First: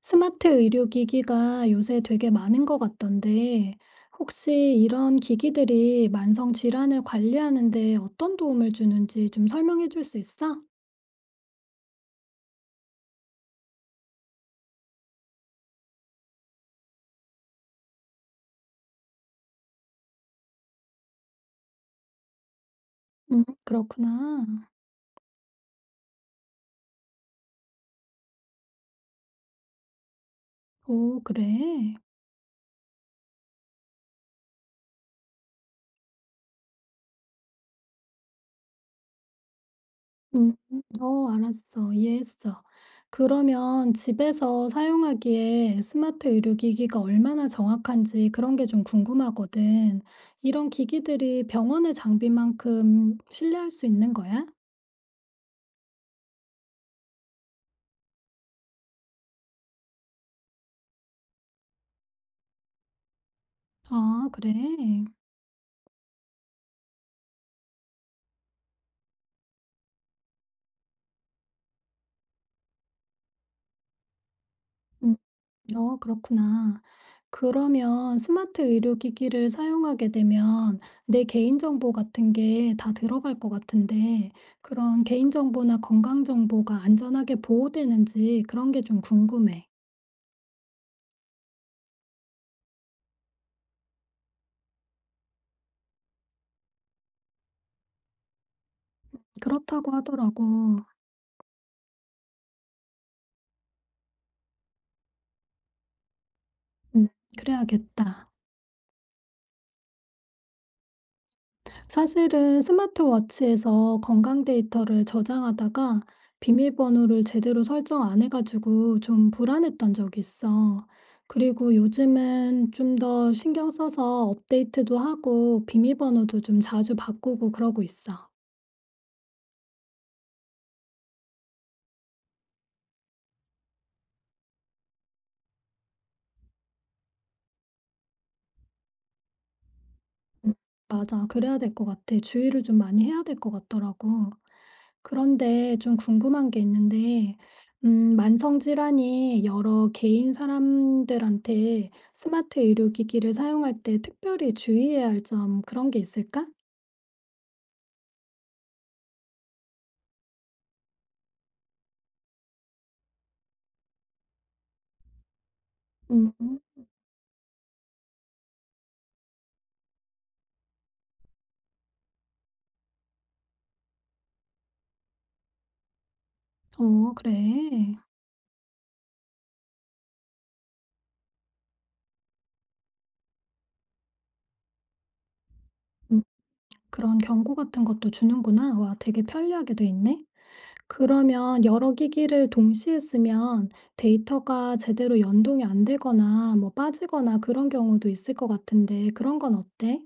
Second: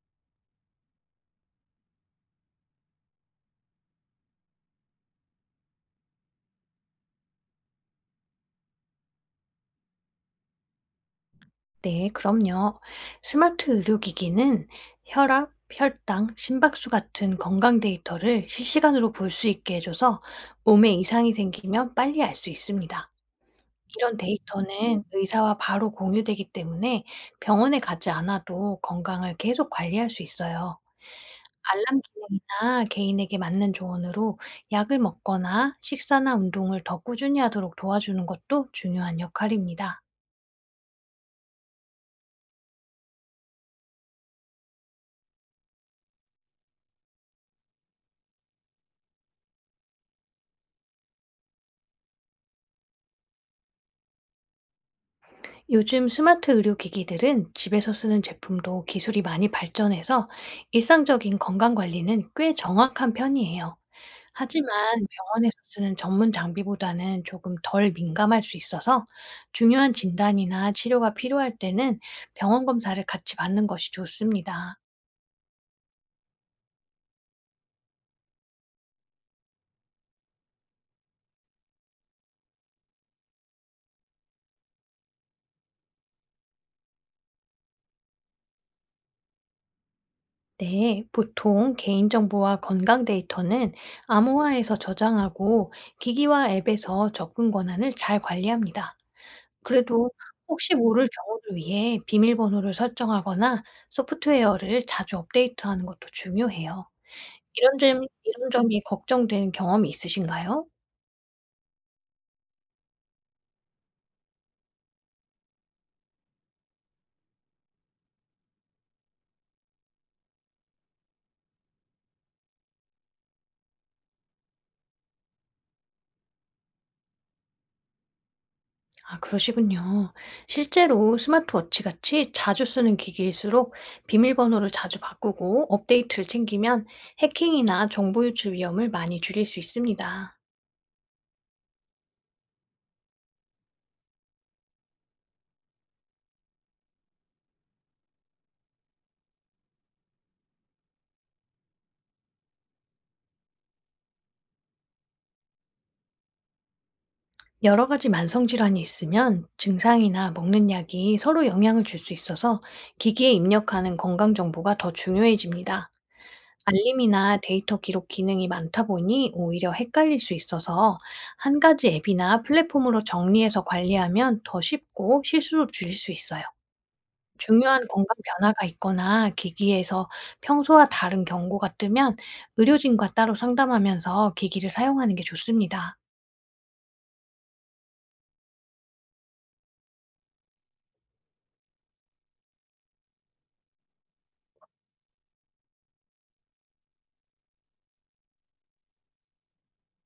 스마트 의료기기가 요새 되게 많은 것 같던데, 혹시 이런 기기들이 만성 질환을 관리하는 데 어떤 도움을 주는지 좀 설명해 줄 수 있어? 네, 그럼요. 스마트 의료기기는 혈압, 혈당, 심박수 같은 건강 데이터를 실시간으로 볼 수 있게 해줘서 몸에 이상이 생기면 빨리 알 수 있습니다. 이런 그렇구나. 데이터는 의사와 바로 공유되기 때문에 병원에 가지 않아도 건강을 계속 관리할 수 있어요. 오, 그래. 알람 기능이나 개인에게 맞는 조언으로 약을 먹거나 식사나 운동을 더 꾸준히 하도록 도와주는 것도 중요한 역할입니다. 어, 알았어. 이해했어. 그러면 집에서 사용하기에 스마트 의료기기가 얼마나 정확한지 그런 게 좀 궁금하거든. 이런 기기들이 병원의 장비만큼 신뢰할 수 있는 거야? 요즘 스마트 의료기기들은 집에서 쓰는 제품도 기술이 많이 발전해서 일상적인 건강 관리는 꽤 정확한 편이에요. 아, 그래. 하지만 병원에서 쓰는 전문 장비보다는 조금 덜 민감할 수 있어서 중요한 진단이나 치료가 필요할 때는 병원 검사를 같이 받는 것이 좋습니다. 음. 어, 그렇구나. 그러면 스마트 의료기기를 사용하게 되면 내 개인정보 같은 게 다 들어갈 것 같은데, 그런 개인정보나 건강정보가 안전하게 보호되는지 그런 게 좀 궁금해. 네, 보통 개인정보와 건강 데이터는 암호화에서 저장하고 기기와 앱에서 접근 권한을 잘 관리합니다. 그렇다고 그래도 혹시 하더라고. 모를 경우를 위해 비밀번호를 설정하거나 소프트웨어를 자주 업데이트하는 것도 중요해요. 음, 이런 점 그래야겠다. 이런 점이 걱정되는 경험이 있으신가요? 사실은 스마트워치에서 건강 데이터를 저장하다가 비밀번호를 제대로 설정 안 해가지고 좀 불안했던 적이 있어. 그리고 요즘은 좀 더 신경 써서 업데이트도 하고 비밀번호도 좀 자주 바꾸고 그러고 있어. 아, 그러시군요. 실제로 스마트워치 같이 자주 쓰는 기기일수록 비밀번호를 자주 바꾸고 업데이트를 챙기면 해킹이나 정보 유출 위험을 많이 줄일 수 있습니다. 음. 맞아. 그래야 될 것 같아. 주의를 좀 많이 해야 될 것 같더라고. 그런데 좀 궁금한 게 있는데 만성 질환이 여러 개인 사람들한테 스마트 의료 기기를 사용할 때 특별히 주의해야 할 점 그런 게 있을까? 여러 가지 만성 질환이 있으면 증상이나 먹는 약이 서로 영향을 줄 수 있어서 기기에 입력하는 건강 정보가 더 중요해집니다. 음. 알림이나 데이터 기록 기능이 많다 보니 오히려 헷갈릴 수 있어서 한 가지 앱이나 플랫폼으로 정리해서 관리하면 더 쉽고 실수도 줄일 수 있어요. 어 중요한 그래. 건강 변화가 있거나 기기에서 평소와 다른 경고가 뜨면 의료진과 따로 상담하면서 기기를 사용하는 게 좋습니다. 음. 그런 경고 같은 것도 주는구나. 와 되게 편리하게 돼 있네. 그러면 여러 기기를 동시에 쓰면 데이터가 제대로 연동이 안 되거나 뭐 빠지거나 그런 경우도 있을 것 같은데 그런 건 어때?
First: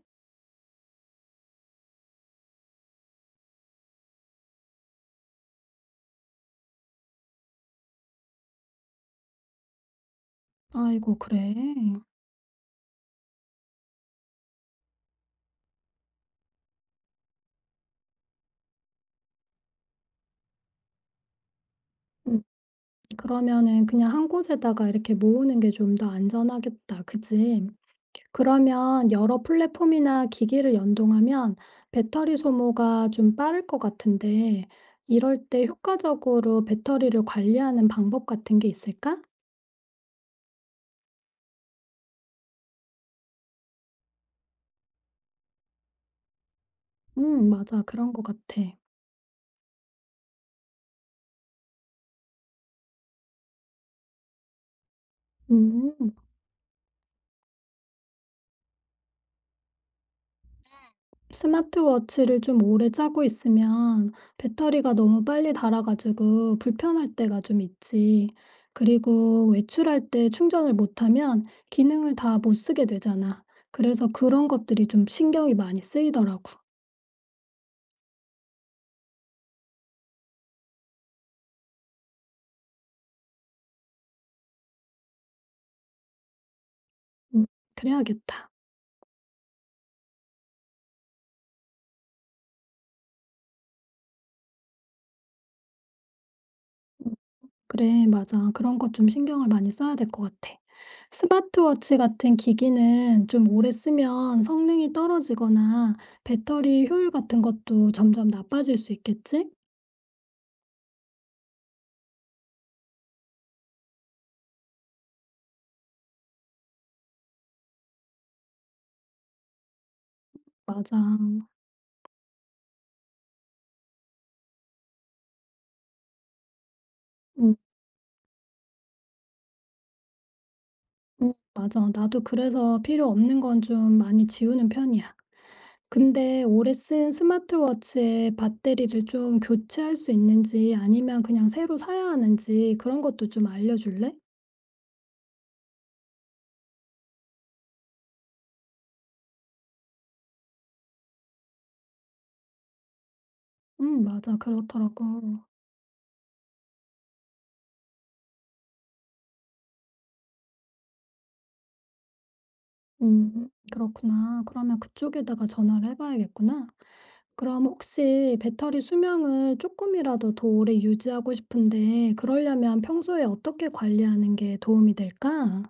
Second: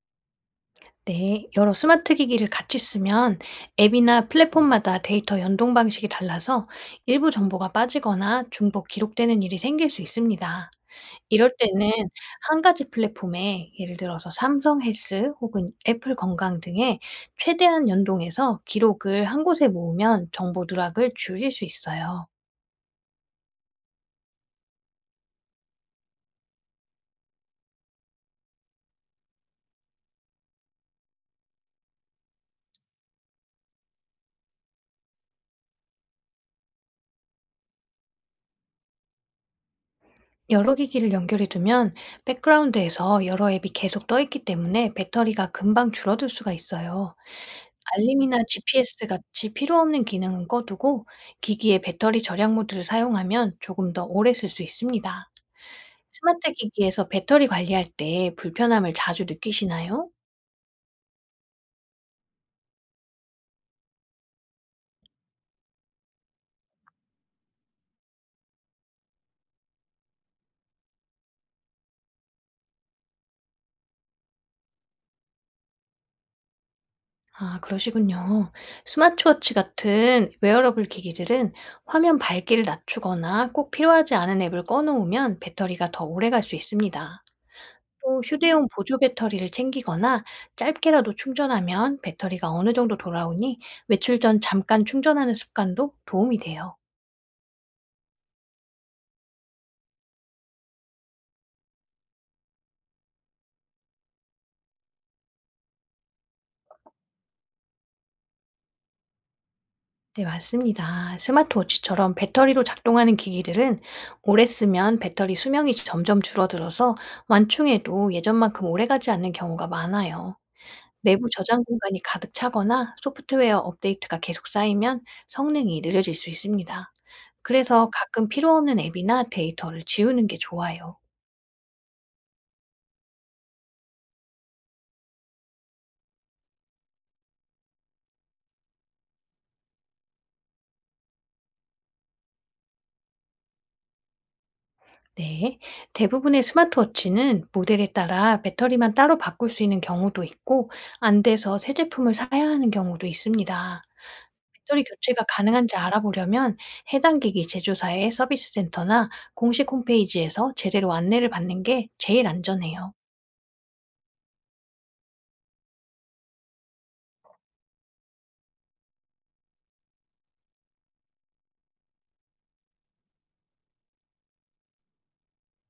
네, 여러 스마트 기기를 같이 쓰면 앱이나 플랫폼마다 데이터 연동 방식이 달라서 일부 정보가 빠지거나 중복 기록되는 일이 생길 수 있습니다. 아이고, 이럴 그래. 때는 한 가지 플랫폼에, 예를 들어서 삼성 헬스 혹은 애플 건강 등에 최대한 연동해서 기록을 한 곳에 모으면 정보 누락을 줄일 수 있어요. 음, 그러면은 그냥 한 곳에다가 이렇게 모으는 게 좀 더 안전하겠다. 그지? 그러면 여러 플랫폼이나 기기를 연동하면 배터리 소모가 좀 빠를 것 같은데 이럴 때 효과적으로 배터리를 관리하는 방법 같은 게 있을까? 여러 기기를 연결해 두면 백그라운드에서 여러 앱이 계속 떠 있기 때문에 배터리가 금방 줄어들 수가 있어요. 맞아. 그런 것 알림이나 같아. GPS 같이 필요 없는 기능은 꺼두고 기기의 배터리 절약 모드를 사용하면 조금 더 오래 쓸 수 있습니다. 음, 스마트 기기에서 배터리 관리할 때 불편함을 자주 느끼시나요? 스마트워치를 좀 오래 차고 있으면 배터리가 너무 빨리 닳아가지고 불편할 때가 좀 있지. 그리고 외출할 때 충전을 못하면 기능을 다 못 쓰게 되잖아. 그래서 그런 것들이 좀 신경이 많이 쓰이더라고. 아, 그러시군요. 스마트워치 같은 웨어러블 기기들은 화면 밝기를 낮추거나 꼭 필요하지 않은 앱을 꺼놓으면 배터리가 더 오래 갈 수 있습니다. 음, 또 그래야겠다. 휴대용 보조 배터리를 챙기거나 짧게라도 충전하면 배터리가 어느 정도 돌아오니 외출 전 잠깐 충전하는 습관도 도움이 돼요. 그래, 맞아. 그런 것 좀 신경을 많이 써야 될 것 같아. 스마트워치 같은 기기는 좀 오래 쓰면 성능이 떨어지거나 배터리 효율 같은 것도 점점 나빠질 수 있겠지? 네, 맞습니다. 스마트워치처럼 배터리로 작동하는 기기들은 오래 쓰면 배터리 수명이 점점 줄어들어서 완충해도 예전만큼 오래가지 않는 경우가 많아요. 맞아. 내부 저장 공간이 가득 차거나 소프트웨어 업데이트가 계속 쌓이면 성능이 느려질 수 있습니다. 음 그래서 가끔 필요 없는 앱이나 데이터를 지우는 게 좋아요. 응 맞아. 나도 그래서 필요 없는 건 좀 많이 지우는 편이야. 근데 오래 쓴 스마트워치의 배터리를 좀 교체할 수 있는지 아니면 그냥 새로 사야 하는지 그런 것도 좀 알려줄래? 네. 대부분의 스마트워치는 모델에 따라 배터리만 따로 바꿀 수 있는 경우도 있고, 안 돼서 새 제품을 사야 하는 경우도 있습니다. 맞아. 배터리 교체가 그렇더라고. 가능한지 알아보려면 해당 기기 제조사의 서비스 센터나 공식 홈페이지에서 제대로 안내를 받는 게 제일 안전해요. 그렇구나. 그러면 그쪽에다가 전화를 해 봐야겠구나. 그럼 혹시 배터리 수명을 조금이라도 더 오래 유지하고 싶은데 그러려면 평소에 어떻게 관리하는 게 도움이 될까?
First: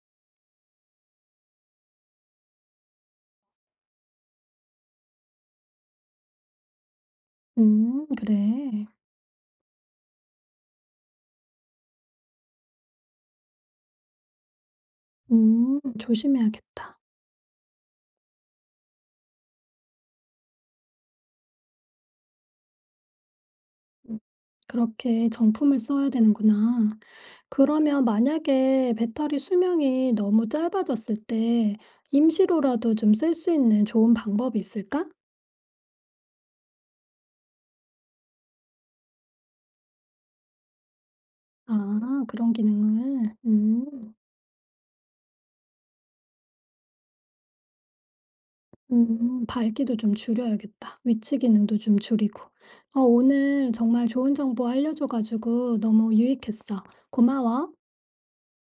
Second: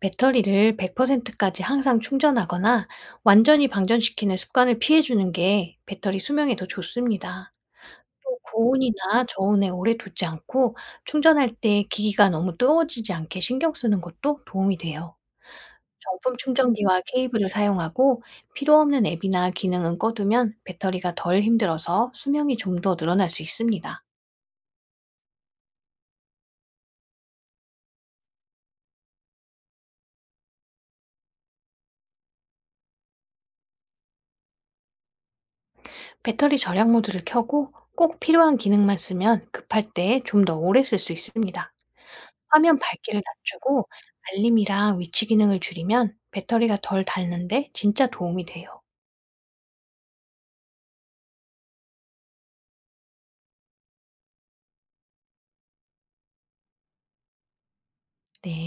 배터리를 100%까지 항상 충전하거나 완전히 방전시키는 습관을 피해주는 게 배터리 수명에 더 좋습니다. 또 그래. 고온이나 저온에 오래 두지 않고 충전할 때 기기가 너무 뜨거워지지 않게 신경 쓰는 것도 도움이 돼요. 정품 조심해야겠다. 충전기와 케이블을 사용하고 필요 없는 앱이나 기능은 꺼두면 배터리가 덜 힘들어서 수명이 좀 더 늘어날 수 있습니다. 음 그렇게 정품을 써야 되는구나. 그러면 만약에 배터리 수명이 너무 짧아졌을 때 임시로라도 좀 쓸 수 있는 좋은 방법이 있을까? 배터리 절약 모드를 켜고 꼭 필요한 기능만 쓰면 급할 때 좀 더 오래 쓸 수 있습니다. 아 그런 화면 밝기를 기능을. 낮추고 음. 알림이랑 위치 기능을 줄이면 배터리가 덜 닳는데 진짜 도움이 돼요. 밝기도 좀 줄여야겠다. 위치 기능도 좀 줄이고. 오늘 정말 좋은 정보 알려줘 가지고 너무 유익했어. 고마워. 네.